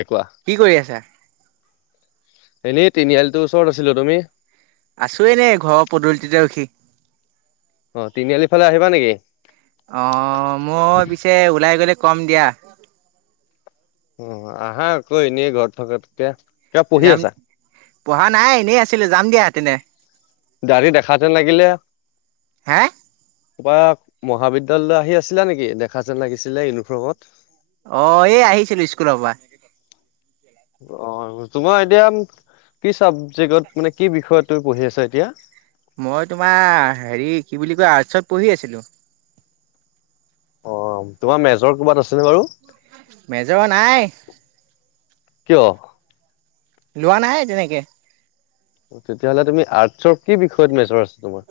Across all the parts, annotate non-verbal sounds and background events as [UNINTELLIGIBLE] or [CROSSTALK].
এ কোৱা কি কৰি আছা? এনেই তিনিআলিতৰ ওচৰত আছিলো তুমি। আছোৱেই ন ঘৰৰ পদূলিতিতে ৰখি। অ' তিনিআলি ফালে আহিবা নেকি? অ' মই পিছে ওলাই গ'লে। কম দিয়া। উ আহ হা কৈ ন ঘৰ থকাতকে। কিবা পঢ়ি যাম আছা পঢ়া নাই এনেই আছিলো, যাম দিয়া তেনে। দাঢ়ি দেখাতে লাগিলে। হে কা মহাবিদ্যালয়লৈ আহি আছিলা নেকি? দেখা যেন লাগিছিলে ইউনিফৰ্মত। অ' এই আহিছিলো স্কুলৰ পৰা। অ' তোমাৰ এতিয়া কি চাবজেক্টত মানে কি বিষয় তু পঢ়ি আছা এতিয়া? মই তোমাৰ হেৰি কি বুলি কয় আৰ্টছত পঢ়ি আছিলো। অ তোমাৰ মেজৰ ক'ৰবাত আছেনে বাৰু। মেজৰ নাই। কিয়। লোৱা নাই তেনেকে। তেতিয়াহ'লে তুমি আৰ্টচৰ কি বিষয়ত মেজৰ আছ ।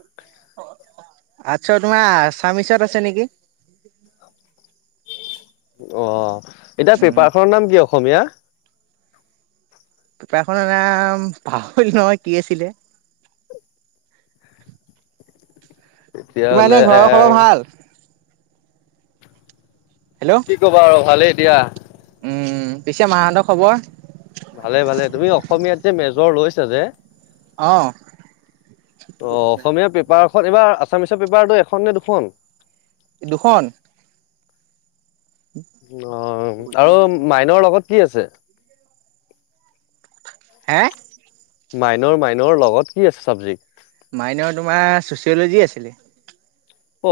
আচছা তোমাৰ আসামিচ আছে নেকি। অ এতিয়া উম। পেপাৰ খনৰ নাম কি। অসমীয়া। পেপাৰখনৰ নাম পাহৰিলো নহয় কি আছিলে। তোমাৰ এনে তেতিয়াহ'লে ঘৰৰ খবৰ ভাল। হেল্ল' কি ক'বা আৰু ভালেই। দিয়া উম পিছে মাহতৰ খবৰ। ভালে ভালে তুমি অসমীয়াত মেজৰ লৈছো যে। অ ত' অসমীয়া পেপাৰ। এ এইবাৰ আসামীয়া পেপাৰটো এখন নে দুখন। [UNINTELLIGIBLE] দুখন অ আৰু মাইনৰ লগত। কি আছে। হে মাইনৰ মাইনৰ লগত কি আছে চাবজেক্ট। মাইনে তোমাৰ ছচিয়লজি আছিলে।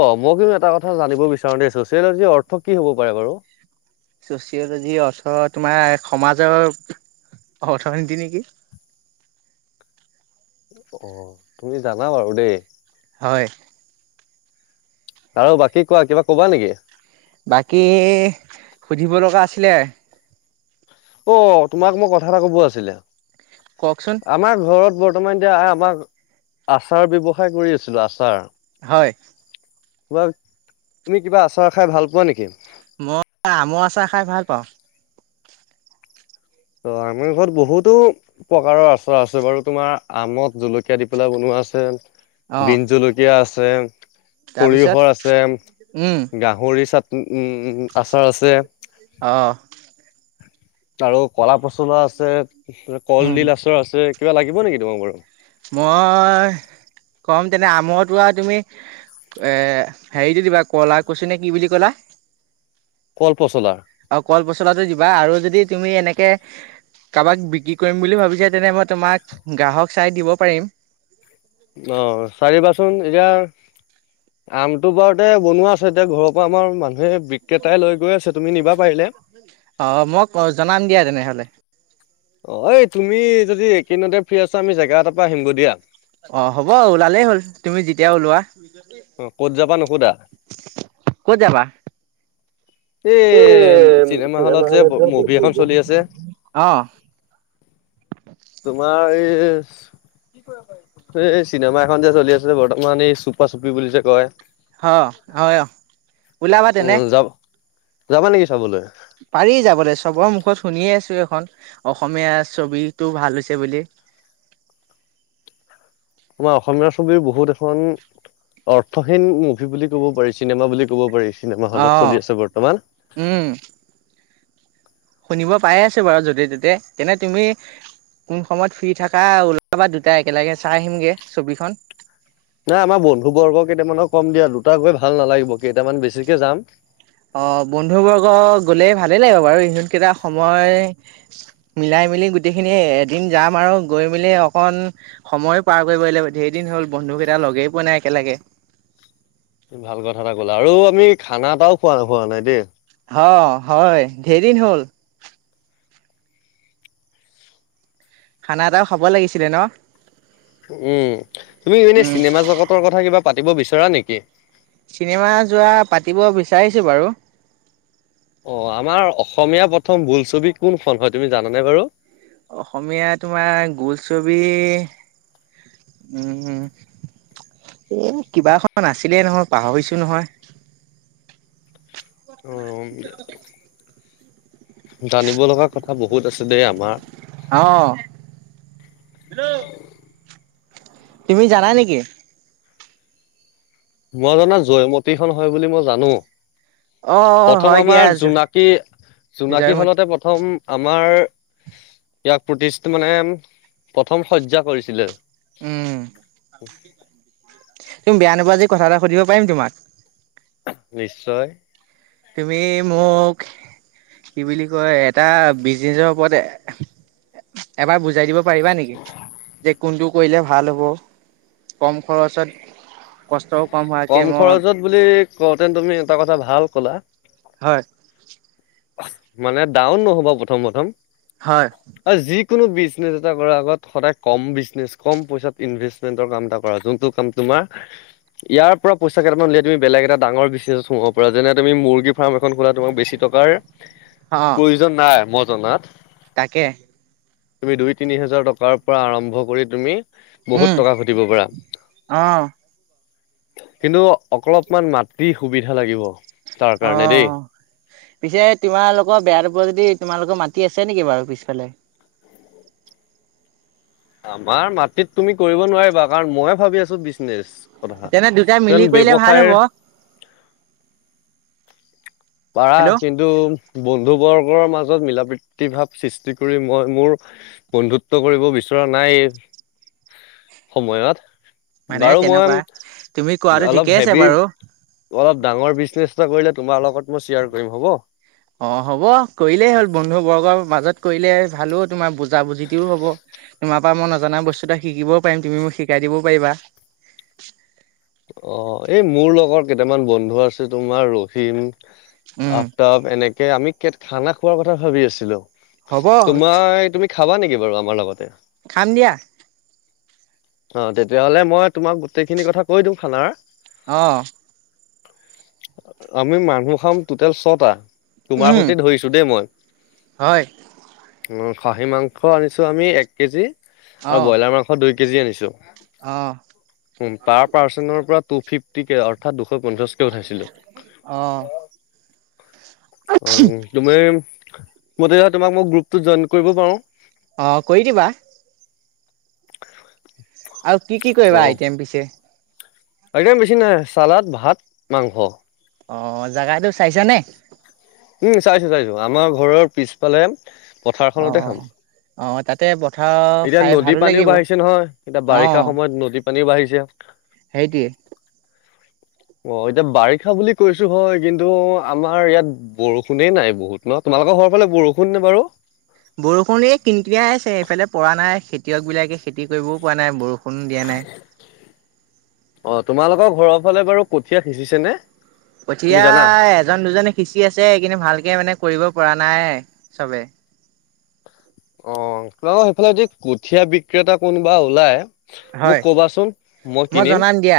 অ মই কিন্তু এটা কথা জানিব বিচাৰো দেই চচিয়লজিৰ অৰ্থ কি হব পাৰে বাৰু। চচিয়লজিৰ অৰ্থ তোমাৰ সমাজৰ অৰ্থনীতি নেকি। অ তুমি জানা বাৰু দেই। হয় আৰু বাকী কোৱা কিবা কবা নেকি। বাকী সুধিব লগা আছিলে। অ তোমাক মই কথা এটা কব আছিলে। কওকচোন আমাৰ ঘৰত। বৰ্তমান এতিয়া আমাক আচাৰ ব্যয়ৱসায় কৰি আছিলো আচাৰ। হয় কিবা তুমি কিবা আচাৰ খাই ভাল পোৱা নেকি। অ আমৰ আচাৰ খাই ভাল পাওঁ। অ আমাৰ ঘৰত বহুতো প্ৰকাৰৰ আচাৰ আছে বাৰু তোমাৰ আমত জলকীয়া দি পেলাই বনোৱা আছে। অ বিন জলকীয়া আছ। চয়ং। তাৰপিছত সৰিয়হৰ উম আছে গাহৰি চাত। উম উ আচাৰ আছে। অ তাৰু। কলা পচলা আছে। উম কলডিল আচৰ আছে। কিব লাগিবনে তোমাক বাৰু। মই কম তেনে আমৰটোৱা আৰু তুমি এ হেৰিটো দিবা কলা কুছি নে কি বুলি কলা। কল পচলা আও কল পচলা টো দিবা আৰু যদি। তুমি এনেকে কাবাক বিক্ৰী কৰিম বুলি ভাবিছা তেনে মই তোমাক গ্ৰাহক চাই দিব পাৰিম। অ চাইদিবাচোন এতিয়া আমটো বাৰু তে বনোৱা আছে এতিয়া ঘৰৰ পৰা আমাৰ মানুহ। বিক্ৰেতাই লৈ গৈ আছে। তুমি নিবা পাৰিলে। অ মক জনাম দিয়া তেনেহলে। অ এই তুমি যদি একেদিনতে ফ্ৰী আছা আমি জেগা এটাৰ পৰা আহিমগে দিয়া। অ হ'ব ওলালেই হ'ল তুমি যেতিয়া ওলোৱা। অ কত যাবা নোসোধা ক'ত যাবা? এই চিনেমা হলত যে মভি এখন চলি আছে? অ', তোমাৰ এ। এ চিনেমা এখন যে চলি আছিল বৰ্তমান এ চুপা চুপি পি বুলি যে কয় অ', হয় ওলাবা তেনে। উম যাব যাবা নেকি চাবলে। পাৰি যাবলৈ চবৰ মুখত শুনিয়ে আছো এখন অসমীয়া ছবিটো ভাল হৈছে বুলি। তোমাৰ অসমীয়া ছবিৰ বহুত এখন অৰ্থহীন মুভি বুলি ক'ব পাৰি চিনেমা বুলি কব পাৰি। চিনেমা হলত অ', চলি আছে বৰ্তমান। উম, শুনিব পাই আছো বাৰু য'তে ত'তে তেনে তুমি কোন সময়ত ফ্ৰী থাকা ওলাবা দুটা একেলগে চাই আহিমগে ছবিখন। নাই আমাৰ বন্ধু বৰ্গ কেইটামানক কম দিয়া দুটা গৈ ভাল নালাগিব কেইটামান বেছিকে যাম। অ বন্ধু বৰ্গ গলেই ভালেই লাগিব বাৰু ইহতকেইটা সময় মিলাই মিলি গোটেইখিনি এদিন যাম আৰু গৈ মেলি অকন সময় পাৰ কৰিব লাগিব ধেৰ দিন হ'ল বন্ধুকেইটা লগেই পোৱা নাই একেলগে। ভাল কথা এটা ক'লা আৰু আমি খানা এটাও খোৱা নাই খোৱা নাই দেই। অ হয় ধেৰ দিন হ'ল। খানা এটাও খাব লাগিছিলে ন। উম তুমি মিনে চিনেমা জগতৰ কথা কিবা। পাতিব বিচৰা নেকি। চিনেমা যোৱা পাতিব বিচাৰিছো বাৰু। অ আমাৰ অসমীয়া প্ৰথম বোলছবি কোন ফোন হয় তুমি জানানে বাৰু। অসমীয়া তোমাৰ বোলছবি উম এ কিবাখন আছিলে নহয় পাহৈছো নহয়। অ [UNINTELLIGIBLE] জানিব লগা কথা বহুত আছে দে আমাৰ। আহ হেল্লও তুমি জানা নেকি। মই মানে জয়মতীখন হয় বুলি মই জানো। অ প্ৰথম হয় দিয়া আমাৰ জোনাকী -জোনাকী জয়মতী খনতে প্ৰথম আমাৰ ইয়াক প্ৰতি মানে প্ৰতিছ প্ৰথম হত্যা কৰিছিলে [UNINTELLIGIBLE] উম উ তুমি বেয়া নোপোৱা যদি কথা এটা সুধিব পাৰিম তোমাক নি [UNINTELLIGIBLE] তুমি মোক কি বুলি কয় এটা বিজিতৰ ওপৰত এবাৰ বুজাই দিব পাৰিবা নেকি যে কোনটো কৰিলে ভাল হ'ব কম খৰচত কষ্টও হোৱাকে কম মই খৰচত বুলি কওঁতে তুমি এটা কথা ভাল ক'লা হয় মানে ডাউন নহ'ব প্ৰথম -প্ৰথম হয় কোনো বিজনেছ এটা কৰাৰ আগত সদায় কম বিজনেছ কম পইচাত ইনভেষ্টমেণ্টৰ কাম এটা কৰা যোনটো কাম তোমাৰ ইয়াৰ পৰা পইচা কেইটামানলিয়াই তুমি বেলেগ এটা ডাঙৰ বিজনেছ সোমাব পৰাাৰা যেনে তুমি মুৰ্গী ফাৰ্ম এখন খোলা তোমাক বেছি টকাৰ [UNINTELLIGIBLE] অ প্ৰয়োজন নাই মই জনাত তাকে তুমি দুই তিনি হাজাৰ টকাৰ পৰা আৰম্ভ কৰি তুমি বহুত উম টকা ঘটিব পাৰ অ কিন্তু অকৰপমান মাটি সুবিধা লাগিব [UNINTELLIGIBLE] অ দেই পিছে তোমালোকৰ বেয়া নোপোৱা যদি তোমালোকৰ মাতি আছে নেকি বাৰু পিছফালে [UNINTELLIGIBLE] আমাৰ মাটিত তুমি কৰিব নোৱাৰিবা কাৰণ মই ভাবি আছো বিজনেচ কথা তেনে দুটাাই কাৰণ মিলি কৰিলে ভাল হব ব্যৱসায়ৰ [UNINTELLIGIBLE] পাৰা হেল্ল' কিন্তু বন্ধু বৰ্গ মাজত মিলা প্ৰীতি ভাৱ সৃষ্টি কৰি মই মোৰ বন্ধুত্ব কৰিব বিচৰা নাই সময়ত [UNINTELLIGIBLE] মানে বাৰু তেনেকুৱা তুমি মই কোৱাটো অলপ ঠিকেই আছে হেভি বাৰু অলপ ডাঙৰ বিজনেছ কৰিলে তোমাৰ লগত মই শ্বেয়াৰ কৰিম হ'ব অ হ'ব কৰিলেই হ'ল বন্ধু বৰ্গৰ মাজত কৰিলে ভালো তোমাৰ বুজা বুজিতোও হব তোমাৰ পৰা মই নজনা বস্তু এটা শিকিবও পাৰিম তুমি মোক শিকাই দিবও পাৰিবা [UNINTELLIGIBLE] অ এই মোৰ লগৰ কেইটামান বন্ধু আছে তোমাৰ ৰহিম উম আফতাব এনেকে আমি কে খানা খোৱাৰ কথা ভাবি আছিলো হ'ব তোমাৰ তুমি খাবা নেকি বাৰু আমাৰ লগতে খাম দিয়া অ তেতিয়াহলে মই তোমাক গোটেইখিনি কথা, কৈ দিম খানাৰ । অ। আমি মানুহ খাম টোটেল ছটা । তোমাৰ উম সৈতে ধৰিছো দেই মই হয় । খাহী মাংস আনিছোঁ আমি, এক কেজি অ আৰু ব্ৰইলাৰ মাংস দুই কেজি আনিছোঁ। অ'! পাৰ্চনৰ পৰা টু ফিফটি কে, অৰ্থাৎ দুশ পঞ্চাছকে উঠাইছিলোঁ। অ অ' তুমি মই তেতিয়া হ'লে তোমাক মোক গ্ৰুপটো জইন কৰিব পাৰোঁ? অ' কৰি দিবা । আৰু কি কি কৰিবা আইটেম পিছে? আইটেম বেছি নায়, চালাদ, ভাত, মাংস । অ' জাগাটো চাইছা নে? উম চাইছোঁ চাইছোঁ, আমাৰ ঘৰৰ পিছফালে অ পথাৰখনতে খাম। অ তাতে পথাৰ এতিয়া খাই নদী ভালো পানীও লাগিব বাঢ়িছে নহয়, এতিয়া অ বাৰিষা সময়ত নদী পানী বাঢ়িছে। সেইটোৱে। অ' এতিয়া বাৰিষা বুলি কৈছো হয়, কিন্তু আমাৰ ইয়াত বৰষুণে নাই বহুত ন, তোমালোকৰ ঘৰৰ ফালে বৰষুণ নে বাৰু? বৰষুণ এই কিন কিয়াই আছে, এইফালে পৰা নাই। খেতিয়ক বিলাকে খেতি কৰিবও পৰা নাই, বৰষুণো দিয়া নাই। অ তোমালোকৰ ঘৰৰ ফালে বাৰু কঠীয়া সিঁচিছে নে? তুমি কঠিয়া, জানা এজন দুজনে সিঁচি আছে। কিন্তু ভালকে মানে কৰিব পৰা নাই। নাই চবে। অ' তোমালোকৰ সেইফালে যদি কঠিয়া বিক্ৰেতা কোনোবা ওলাই মোক হয় কবাচোন, মই কিনিম। জনাম দিয়া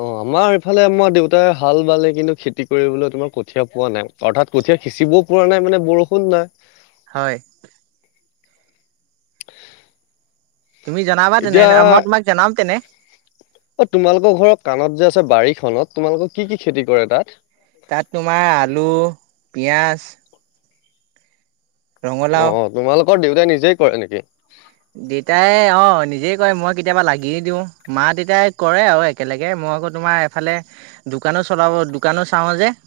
অ' আমাৰ এইফালে আমাৰ দেউতাই হাল বালে, কিন্তু খেতি কৰিবলৈ তোমাৰ কঠীয়া পোৱা নাই। অৰ্থাৎ কঠীয়া সিঁচিবও পৰা নাই মানে বৰষুণ নাই। হয়! তুমি জনাবা তেনে এতিয়া, মই তোমাক জনাম তেনে অ' তোমালোকৰ ঘৰৰ কাণত যে আছে বাৰিখ নত, তোমালোকৰ কি কি খেতি কৰে তাত? তাত তোমাৰ আলু পিঁয়াজ ৰঙালাও অ' অ' তোমালো ৰ‌ দেউতাই নিজেই কৰে নেকি? দেউতাই অ নিজেই কৰে, মই কেতিয়াবা লাগিয়ে দিওঁ। মা দেউতাই কৰে আৰু একেলগে, মই আকৌ তোমাৰ এফালে দোকানোঁ চলাব দোকানোঁ চাওঁ যে ।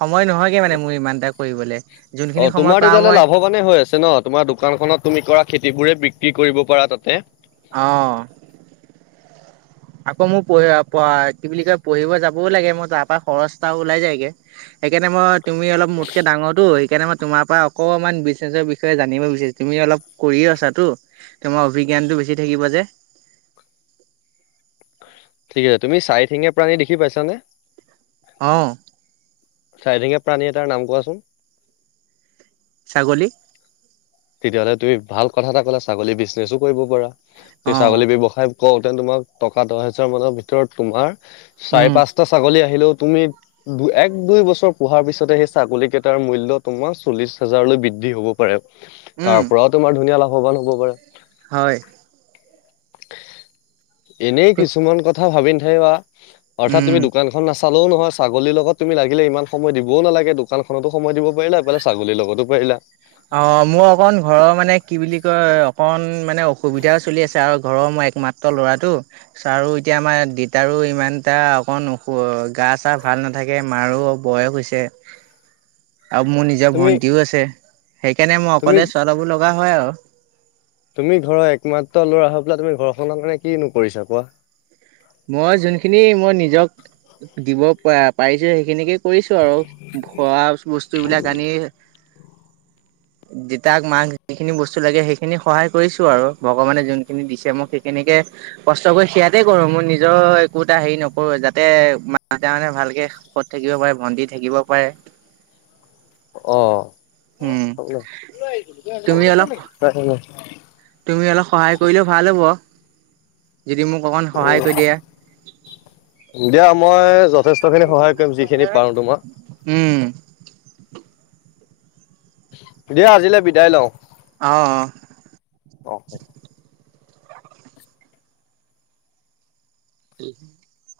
সময় নহয়গে মানে, মোৰ ইমান এটা পঢ়িবলে। অ' তোমাৰ তেতিয়াহ'লে লাভৱানে হৈ আছে ন, তোমাৰ দোকানখনত তুমি কৰা খেতিবোৰে, বিক ক্ৰী কৰিব পাৰা তাতে। অহ। আকৌ মোক কহ আ। বা কি বুলি কয় পঢ়িব যাব। কবও লাগে মই তাৰ পৰা খৰচ এটা ওলাই যায়গে সেইকাৰণে মই। তুমি অলপ মোতকে‌ ডাঙৰতো। সেইকাৰণে মই তোমাৰ পৰা অকমান বিজনেছৰ বিষয়ে জানিব বিচাৰিছো। তুমি অলপ কৰিয়ে আছাতো তোমাৰ অভিজ্ঞানতটো বেছি থাকিব যে। ঠিক আছে তুমি চাৰিঠেঙীয়া প্ৰাণী দেখি পাইছানে। অ। চাৰিঠেঙীয়া প্ৰাণী এটাৰ নাম কোৱাচোন। ছাগলী। তেতিয়াহ'লে তুমি ভাল কথা এটা ক'লা ছাগলী বিজনেচো কৰিব পাৰা। সেই অ ছাগলী ব্যৱসায়। কওঁ দেন তোমাক টকা দহ হোজাৰ মানৰ ভিতৰত তোমাৰ। চাৰে উম পাঁচটা ছাগলী। আহিলেও তুমি দু এক দুই বছৰ পোহাৰ পিছতে সেই ছাগলীকেইটাৰ মূল্য তোমাৰ চল্লিছ হাজাৰলৈ বৃদ্ধি হ'ব পাৰে। উম তাৰ পৰাও তোমাৰ ধুনীয়া লাভ। ভৱান হ'ব পাৰা। হয়। এনেই কিছুমান কথা ভাবি। সেইৱা। অৰ্থাৎ তুমি উম দোকানখন না। চালেও নহয় ছাগলীৰ লগত তুমি লাগিলে ইমান সময় দিবও নালাগে দোকানখনতো সময় দিব পাৰিলা এইফালে ছাগলীৰ লগতো পাৰিলা। অ মোৰ অকণ ঘৰৰ মানে বুলি কি কয় অকণ মানে অ। সুবিধাও চলি আছে আৰু ঘৰৰ মই একমাত্ৰ ল'ৰাটো চ আৰু এতিয়া আমাৰ দেতাৰো ইমান এটা অকণ গা চা ভাল নাথাকে মাৰো বয়স হৈছে। আৰু মোৰ নিজৰ তুমি ভণ্টিও আছে। সেইকাৰণে মই তুমি অকলে চলাব লগা হয় আৰু। তুমি ঘৰৰ একমাত্ৰ ল'ৰা হৈ পেলাই তুমি ঘৰখনৰ কাৰণে কি নকৰিছা কোৱা। মই যোনখিনি মই নিজক দিব প পাৰিছো সেইখিনিকে। কৰিছোঁ আৰু খোৱা বস্তুবিলাক আনি। দেতাক মাক যিখিনি বস্তু লাগে সেইখিনি সহায় কৰিছো আৰু ভগৱানে যোনখিনি দিছে মোক সেইখিনিকে কষ্ট কৰি সেয়াতে কৰো মোৰ নি। জৰ একো এটা হেৰি নকৰোঁ যাতে মা‌ দেতাহতে ভালকে সুখত থাকিব পাৰে ভণ্টি থাকিব পাৰে। অ। উম হয়ন, হয় তুমি অলপ ন। তুমি অলপ সহায় কৰিলেও ভাল হব। যদি মোক অকণ সহায় উম, কৰি দিয়া দিয়া মই যথেষ্ট--। খিনি সহায় কৰিম যিখিনি পাৰো তোমাৰ উম দিয়া আজিলে বিদায় লওঁ। আহ। অ এই